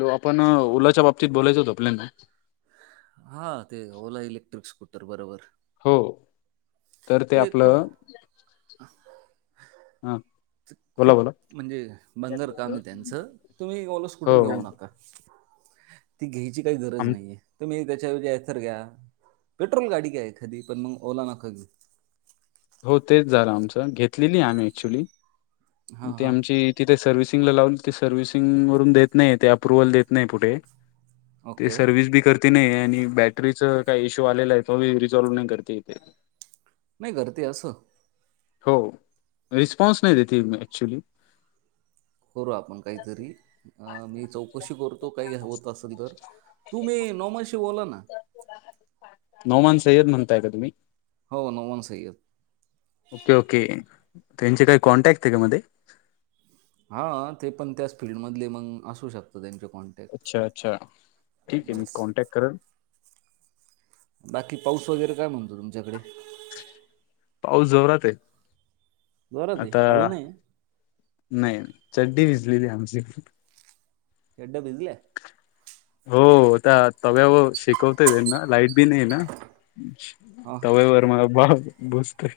Low आपण ओलाच्या बाबतीत बोलायचं होतं आपल्याला हा ते ओला इलेक्ट्रिक स्कूटर बरोबर. हो. तर ते एकख आपलं हा. बोला खूप बोला म्हणजे बंगर काम् त्यांचं तुम्ही ओल हो स्कूटर घेऊ नका. ती घ्यायची काही गरज आम नाहीये तर म त्या सर घ्या पेट्रोल गाडी घ्या एखधी पण मग ओला नका घे. हो तेच झालं आमच घेतलेली आम्ही ऍक्च्युली हां, त हां. आमची तिथे सर्विस सर्व्हसिंग वून देत नाही अप्रुव्हल देत नाही पुठे ते ओके. सर्विस बी करते नाही. आणि बॅटरीच काही इशू आलेलं आहे ती रिझॉल्व नाही करते इथे. नाही कररते असं. हो, रिस्पॉन्स नाही देते मेन ऍक्च्युली. करू आपण काहीतरी, मी चौकशी करतो काही होत असेल तर तुम्ही नोमाशी बोला ना. नोमान सय्यद म्हणताय का तुम्ही? हो नोमान सय्यद. Okay okay. त्यांचे काही कॉन्टॅक्ट आहे का मध्ये. हा ते पण त्याच फील्ड मधले, मग असू शकत त्यांच्या अच्छा अच्छा ठीक आहे, मी येस. कॉन्टॅक्ट करनं. बाकी पाऊस वगैरे काय म्हणतो तुमच्याकडे? पाऊस जोरात हाय. जोरात हाय, हाळू नाहीय? नाही, चड्डी भिजलेली आमची. चड्ड्या भिजल्या? हो, त्या तव्यावर शेकवतय त्यांना, लाईट बी नाही ना, हां हां तव्यावर माझा बाप बसते.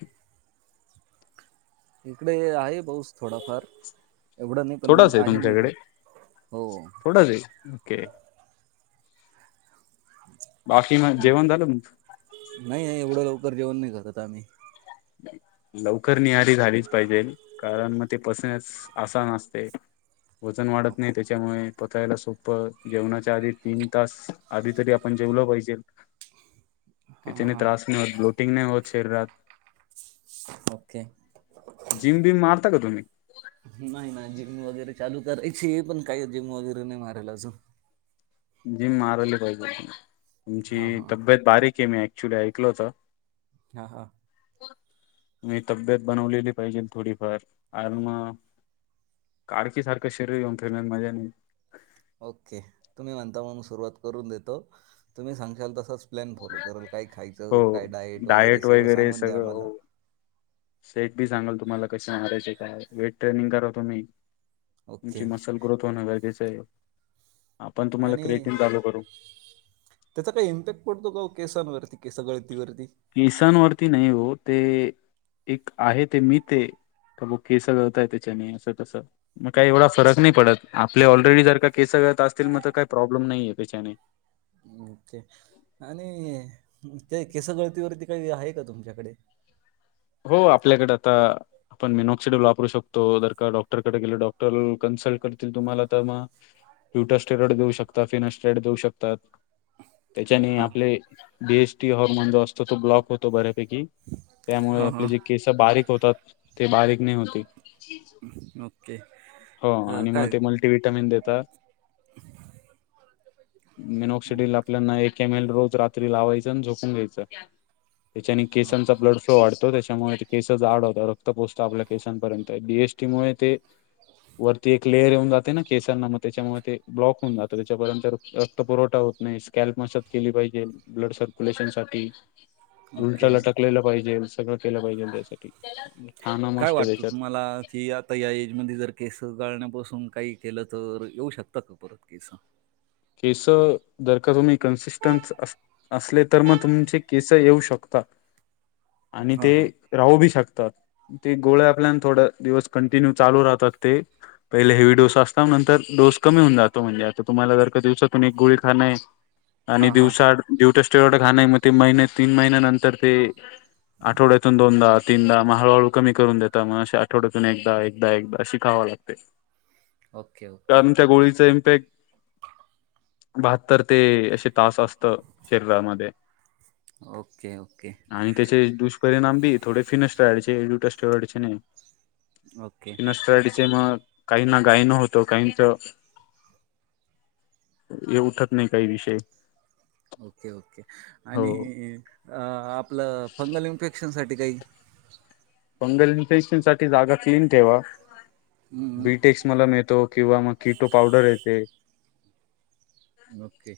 इकडे आहे पाऊस थोडाफार, एवढं नाही पण मग आहे नाही का. हो थोडाचं हे, ओके. बाकी मग हम्, जेवण झालं नाही एवढ्या लवकर जेवण नाही करत आम्ही. लवकर न्याहरी झालीच पाहिजे, कारण मग ते पचण्यास आसान असते. वजन वाढत नाही ओके त्याच्यामुळे. पचायला सोपं, जेवणाच्या आधी तीन तास आधी तरी आपण जेवलं पाहिजे. [inaudible] कि तेनी हां त्रास नाही होत ब्लोटिंग नाही होतं शरीरात. ओके. जिम बिम मारता का तुम्ही नाही नाही जिमनी वगैरे चालू करायची पण काय जिम वगैरे नाही मारायला अजून. जिम मारायला पाहिजे. तुमची हां हां तब्येत बारीक आहे मी ऐक चुड ऐकल होत. हा हा. मी तब्येत बनवलेली पाहिजे थोडीफार आणि म काडकी सारखं शरीर घेऊन फिरण्यात मजा नाही. ओके. तुम्ही म्हणता म्हणून सुरुवात करून देतो, तुम्ही सांगशालं तसंच प्लॅन फॉलो करल. काय खायचं, काय हो डायट वगैरे डाएट सगळं सांगून द्या सगळं आम्हाला. हो सेट बी सांगाल तुम्हाला कसे मारायचे काय, वेट ट्रेनिंग करा तुम्ही. तुमची ओके मसल ग्रोथ होणं गरजेचं आहे. आपण तुम्हाला आणि क्रेटिंग चालू करू त्याचा काही इम्पॅक्ट पडतो का केसांवरती केसगळती केसांवररती नाही हो, ते एक आहे ते मी ते का ब केस गळताय त्याच्याने, असं तसं. मग काही एवढा फरक नाही पडत, आपले ऑलरेडी जर का केसं गळतं असतील म काही प्रॉब्लेम नाही त्याच्याने. हूं ते आणि ते केस गळतीवरती काही आहे का तुमच्याकडे? हो, आपल्याकडे आता आपण मिनॉक्सिडल वापरू शकतो, जर का डॉक्टरकडे गेले, डॉक्टर कन्सल्ट करतील तुम्हाला तर मग ट्युटस्टेरॉइड देऊ शकता फिने स्ट्रेड देऊ शकतात. त्याच्याने हां आपले बीएसटी हॉर्मोन जो असतो तो ब्लॉक होतो बऱ्यापैकी त्यामुळे हां आपले हां जे केसं बारीक होतात ते बारीक नाही होते. ओके. हो ह आणि मग काय ते मल्टीव्हिटॅमिन देतात. [inaudible] मेनॉक्सिडल आपल्याना एक एम एल रोज रात्री लावायचं आणि झोपून घ्यायचं. त्याच्याने केसांचा ब्लड फ्लो वाढतऽ त्याच्यामुळे केस जाड होतात, रक्त पोचत आपल्या केसांपर्यंत, बीएसटी मुळे तेऽ वरती एक लेअर येऊन जाते ना, केसांना मग त्याच्यामुळे ते ब्लॉक होऊन जातं,, त्याच्यापर्यंत रक्त पुरवठा होतोऽ स्कॅल् मसाथ केली पाहिजे, ब्लड सर्क्युलेशन साठीऽ ओके उंचाला टकलेलं पाहिजे, सगळं केलं पाहिजे, त्यासाठीऽ काय वाटतं तुम्हाला, की आता या एज मध्ये जर केसऽ गळण्यापासून काही केलं तर येऊ शकत का परत केस? केस, जर का तुम्ही कन्सिस्टन्स असले तर मग तुमचे केस येऊ शकतातऽ आणि हां ते हां राहू बी शकतात. ते गोळे आपल्यान थोड दिवस कंटिन्यू चालू राहतात ते,,, पहिले हेवी डोस असता, नंतरडोस कमी होऊन जातो, म्हणजे आता तुम्हाला जरऽ दिवसातून एक गोळी खान य, आणि हां हां दिवऽ वढ खाणय, म ते महिन, तीन महिन्या नंतर तेऽ आठवड्यातून दोनदा, तीनदा मग हळूहळू कमी करून देता, म्ह अ आठवड्यातून एकदा, एकदा एकदा अे खावाऽ ओके ओके कारण त्या गोळीचा इम्पॅक्ट,, ऽ बहात्तर ते असे तास असत शरीरामध्ये. ओके ओके आणि त्याचे दुष्परिणाम बी थोडे फिनस् राचेऽ दट स्टेडी ओके स्टऽ काहींना गायनं होतं काहीचऽ एव उठत नाही काय विषय. ओके, ओके, आणि हो आपलं फंगल इन्फेक्शन साठी,,, अ काहीऽ फंगल इन्फेक्शन साठी जागा क्लीन ठेवाऽ हम्म, बीटेक्स मलम ऐतो, किंवा मग किटो पावडर येते,, नोक्के,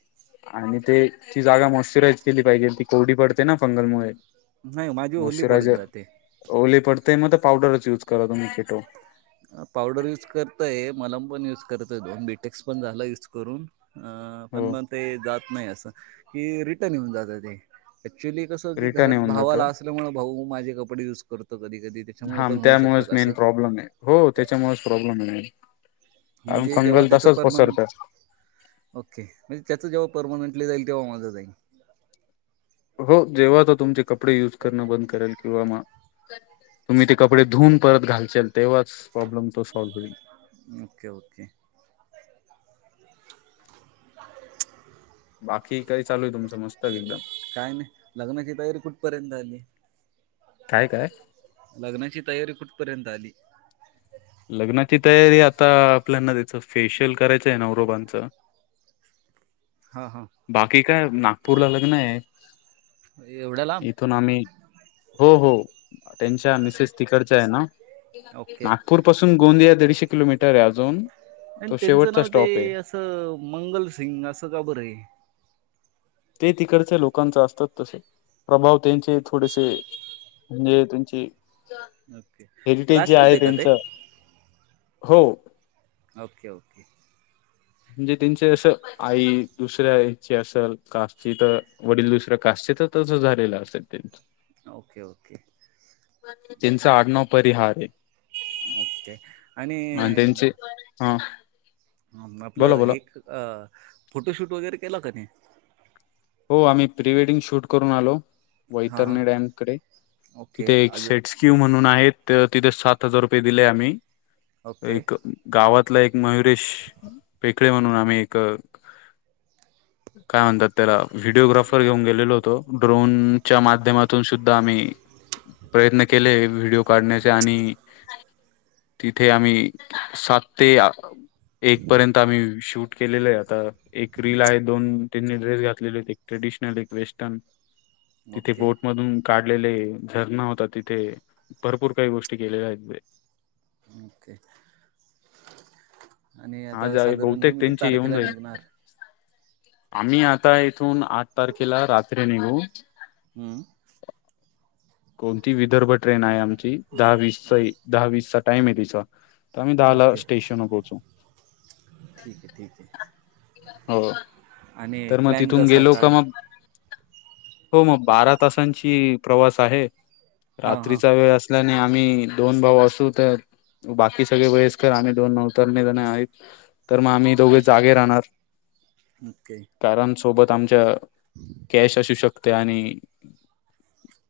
आणि ते ती जागा मॉइश्चराईज केली पाहिजे, ती कोरडी पडते ना फंगलमुळेऽ नाही माझी ओली पडत जाते. ओले पडते मग पावडरच युज करा तुम्ही कीटोऽ पावडर युज करतय, मलम पण युज करतय, दोन बीटेक्स पण झाला युज करूनऽ अं पण हो मग ते जात नाही असं,,, कि रिटर्न येऊन जात तेऽ ऍक्च्युअली कसं की रिटर्न घरात येऊन जातं भावाला असल्यामुळे भाऊ म माझे कपडे युज करतऽऽ कधी, कधी त्याच्यामुळे हा पण होऊ शकतं त्यामुळेच का मेन असंऽ प्रॉब्लेम आहे हो त्याच्यामुळेच प्रॉब्लेम नाहीऽ म्हणजे जेव्हा त्याचं परमनंट,,,, ओके,, म्हणजे त्याच जेव्हाऽ परमनंटली जाईल तेव्हा माझा जाईल. हो जेव्हा तर तुमचे कपडे युज करणं बंद करेल, किंवा मगऽऽ तुम्ही ते कपडे धुवून परत घालचेल, तेव्हाच प्रॉब्लेम तो सॉल्व्ह होईल. ओके ओके बाकी काय चालू आहे तुमचं मस्त एकदम काय नाही, लग्नाची तयारी कुठपर्यंत झाली? काय काय लग्नाची तयारी कुठपर्यंत आली? लग्नाची तयारी आता, आपल्याना द्यायचं फेशियल करायचं आहे नवररोबांचंऽ हा, हा काय? नागपूरला लग्न आहे,,, एवढ्या लांब इथून आम्ही हो,, हो. त्यांच्या मिसेस तिकडच्या आहे ना,, ओके नागपूर पासून गोंदिया दीडशे किलोमीटरऽऽ र अजून,,, आणि तो त्यांचं शेवटचा नाव ते स्टॉप आहे असं, मंगल सिंग असं का बरं आहेऽ ते तिकडच्या लोकांचा असतात तसे,, प्रभाव त्यांचे थोडेसेऽ म्हणजे तुमची,, ओके, राज राजपूत एत का ते? त्यांचं हो, ओके ओके म्हणजे त्यांचे असं आई दुसऱ्याची असल कास्ची तर वडील दुसऱ्या कास् थ त झालेलं असेल त्यां ओके ओके तनचा आठनव परिहार आहे ओके आणि हां ह आपलं एक अ फोटोशूट वगैरे केला कानी हो आम्ही प्रीवेडिंग शूट करून आलो हां वैतरणी हां डॅमकडे तिथे ओके एक अजून सेटस्क्यू म्हणून आहेत तिथे सात हजार रुपये दिले आम्ही ओके एक गावात तला एक मयुरेश पेकळे म्हणून आम्ही एक काय म्हणतात त्याला व्हिडीिओग्राफर घेऊन गेलेलो होतो ड्रोनच्या माध्यमातून सुद्धा आम्ही प्रयत्न केले व्हिडिओ काढण्याचा आणि तिथे आम्ही सात ते एक पर्यंत आम्ही शूट केलेलं आहे आता एक रील आहे दोन तीन ड्रेस घ डेडीसल वेस्ट तेथे ओके किबोडऀ मधुन काढले लेले झरणा होता तिथे भरपूर काही गोष्टी केलेल्या आहेत इ ते हाज आहे साधारण बहुतेक तुम्ही किती त्यांची येऊन तारखेला जाईल निघणार आम्ही आता इथून आठ तारखेला रात्री निघू हम्म कोणती विदर्भ ट्रेन आहे आमची दहावीस दहावीसचा टाइम आहे तिचा आम्ही दहाला ओके स्टेशन पोहोचू ठीक आहे ठीक आहे हो आणि तर मग प्लॅन तिथून कसा गेलो का काय मग हो मग बारा तासांची प्रवास आहे हां हां रात्रीचा वेळ असल्याने आम्ही दोन भाऊ असू तर बाकी सगळे वेळेसकर आम्ही दोन नऊ तर न जणे आहेत तर मग आम्ही दोघे जागे राहणार ओके सबत आमच्या कश असू शक आणि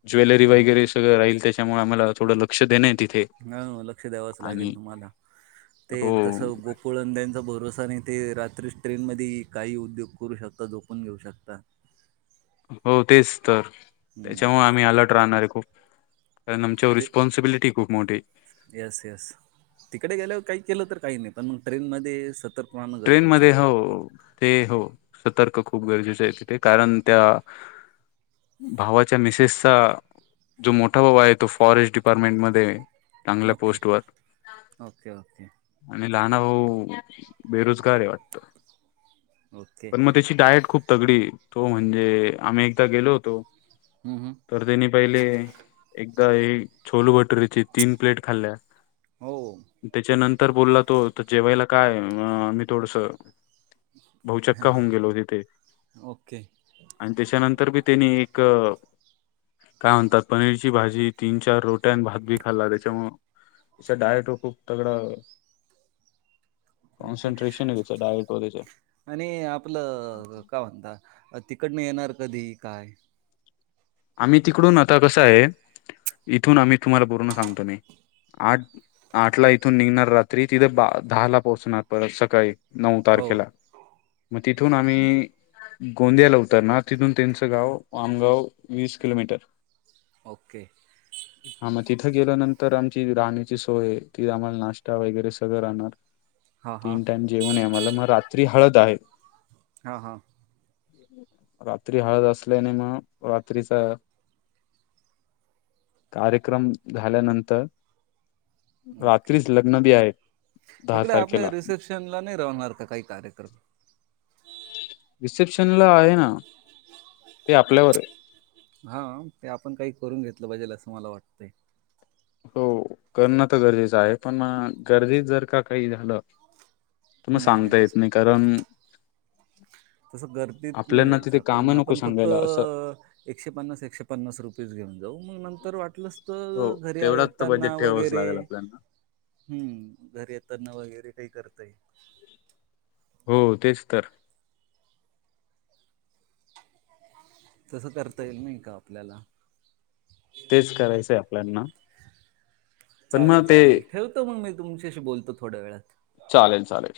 जवेलरी हो वगैरे सगळं राहील त्याच्यामुळे आम्हाला थडं लक्ष देण ह लक्ष द्यावाचं लागेल तुम्हाला ते हो तस गोकुळंद्यांचा भरोसा आणि ते रात्री ट्रेन म काही उद्योग करू शकता झोपून घेऊ शकता हो तेच तर हम्म. त्याच्यामुळे आम्ही अलर्ट राहणार आहे खूप कारण आमच्या ते रिस्ॉन्िबिलिटी खूप मोठी येस येस तिकडे गेल्यावर काही केलं तर काही नाही पण मग ट्रेन मध्ये सतर्क राहणं ट्रेन गरजेचं मध्ये हो आहे ते हो सतर्क खूप गरजेचं आहे तिथे कारण त्या भावाच्या मिसेसचा जो मोठा भाव आहे तो फॉरेस्ट डिपार्टमेंटमध्येध्ये चांगल्या ओके पोस्ट वर ओके ओके आणि लहान भा बेरोजगार आहे वाटत ओके पण मग त्याची डायट खूप तगडी तो म्हणजे आम्ही एकदा गेलो होतो हम्म, हम्म. तर त्यांनी पहिले छोोल भटुरीची तीन प्लेट खाल्ल्या हो त्याच्यानंतर तर बोलला तो तर जेवायला काय मी थोडस बहुचक्का हां होऊन गेलो त तेे ओके आणि त्याच्यानंतर बी त्यांनी एक काय म्हणतात पनीरची भाजी तीन चार रोट्यान भात बी खाल्ला त्याच्यामु त्याचा डायट व खूप तगडा [inaudible] ओके काॅस्टे्शन तुमच डाईट वैेगेरे आणि आपलं काय म्हणता तिकडन येणार कधी काय? आम्ही तिकडून आता कसं आहे इथून आम्ही तुम्हाला पूर्ण सांगतो मी आठ आठ ला इथून निघणार रात्री तिथे बा दहा ला पोहोचणार परत सकाळी. नऊ हो तारखेला तिथून आम्ही गोंदियाला उतरना तिथून त्यांचं गाव आमगाव वीस किलोमीटर. ओके हा मग तिथं गेल्यानंतर आमची राहण्याची सोय आहे तीथ आम्हाला नाश्ता वगैरे सगळं राहणार. हां, हां. तीन टाइम जेवण आहे मला मग रात्री हळद आहे. हा हा रात्री हळद असल्याने मग रात्रीचा कार्यक्रम झाल्यानंतर. ओके. रात्रीच लग्न बी आहे. दहा इकडे तारखेला आपल्या रिसेप्शन ला नाही राहणार का काही कार्यक्रम. रिसेप्शनला आहे ना ते आपल्यावर आहे. हा ते आपण काही करून घेतलं पाहिजेल असं मला वाटतंय. हो करणं तर गरजेचं आहे पण गर्दीत जर का काही झालं म सांगता येत नाही कारण तस गर्दीत नाही आपल्याना तिथे जायच पण कामं नको आपण फक्त सांगायला असं अं एकशे पन्नास -एकशे पन्नास रुपये घे जाऊ मग नंतर वाटलंस हो तर घरी तेवढाच तर येताना बजेट ठेवावंच वगैरे लागेल आपल्याना हुं घरी येताना वगैरे काही करत ते हो तेच तर. तसं करता येईल नाई का आपल्याला. तेच करायचंय आपल्याना पण मग चालेल ते चालेल ठेवतो मग मी तुमच्याशी बोलतो थोड्या वेळात. चालेल चालेल.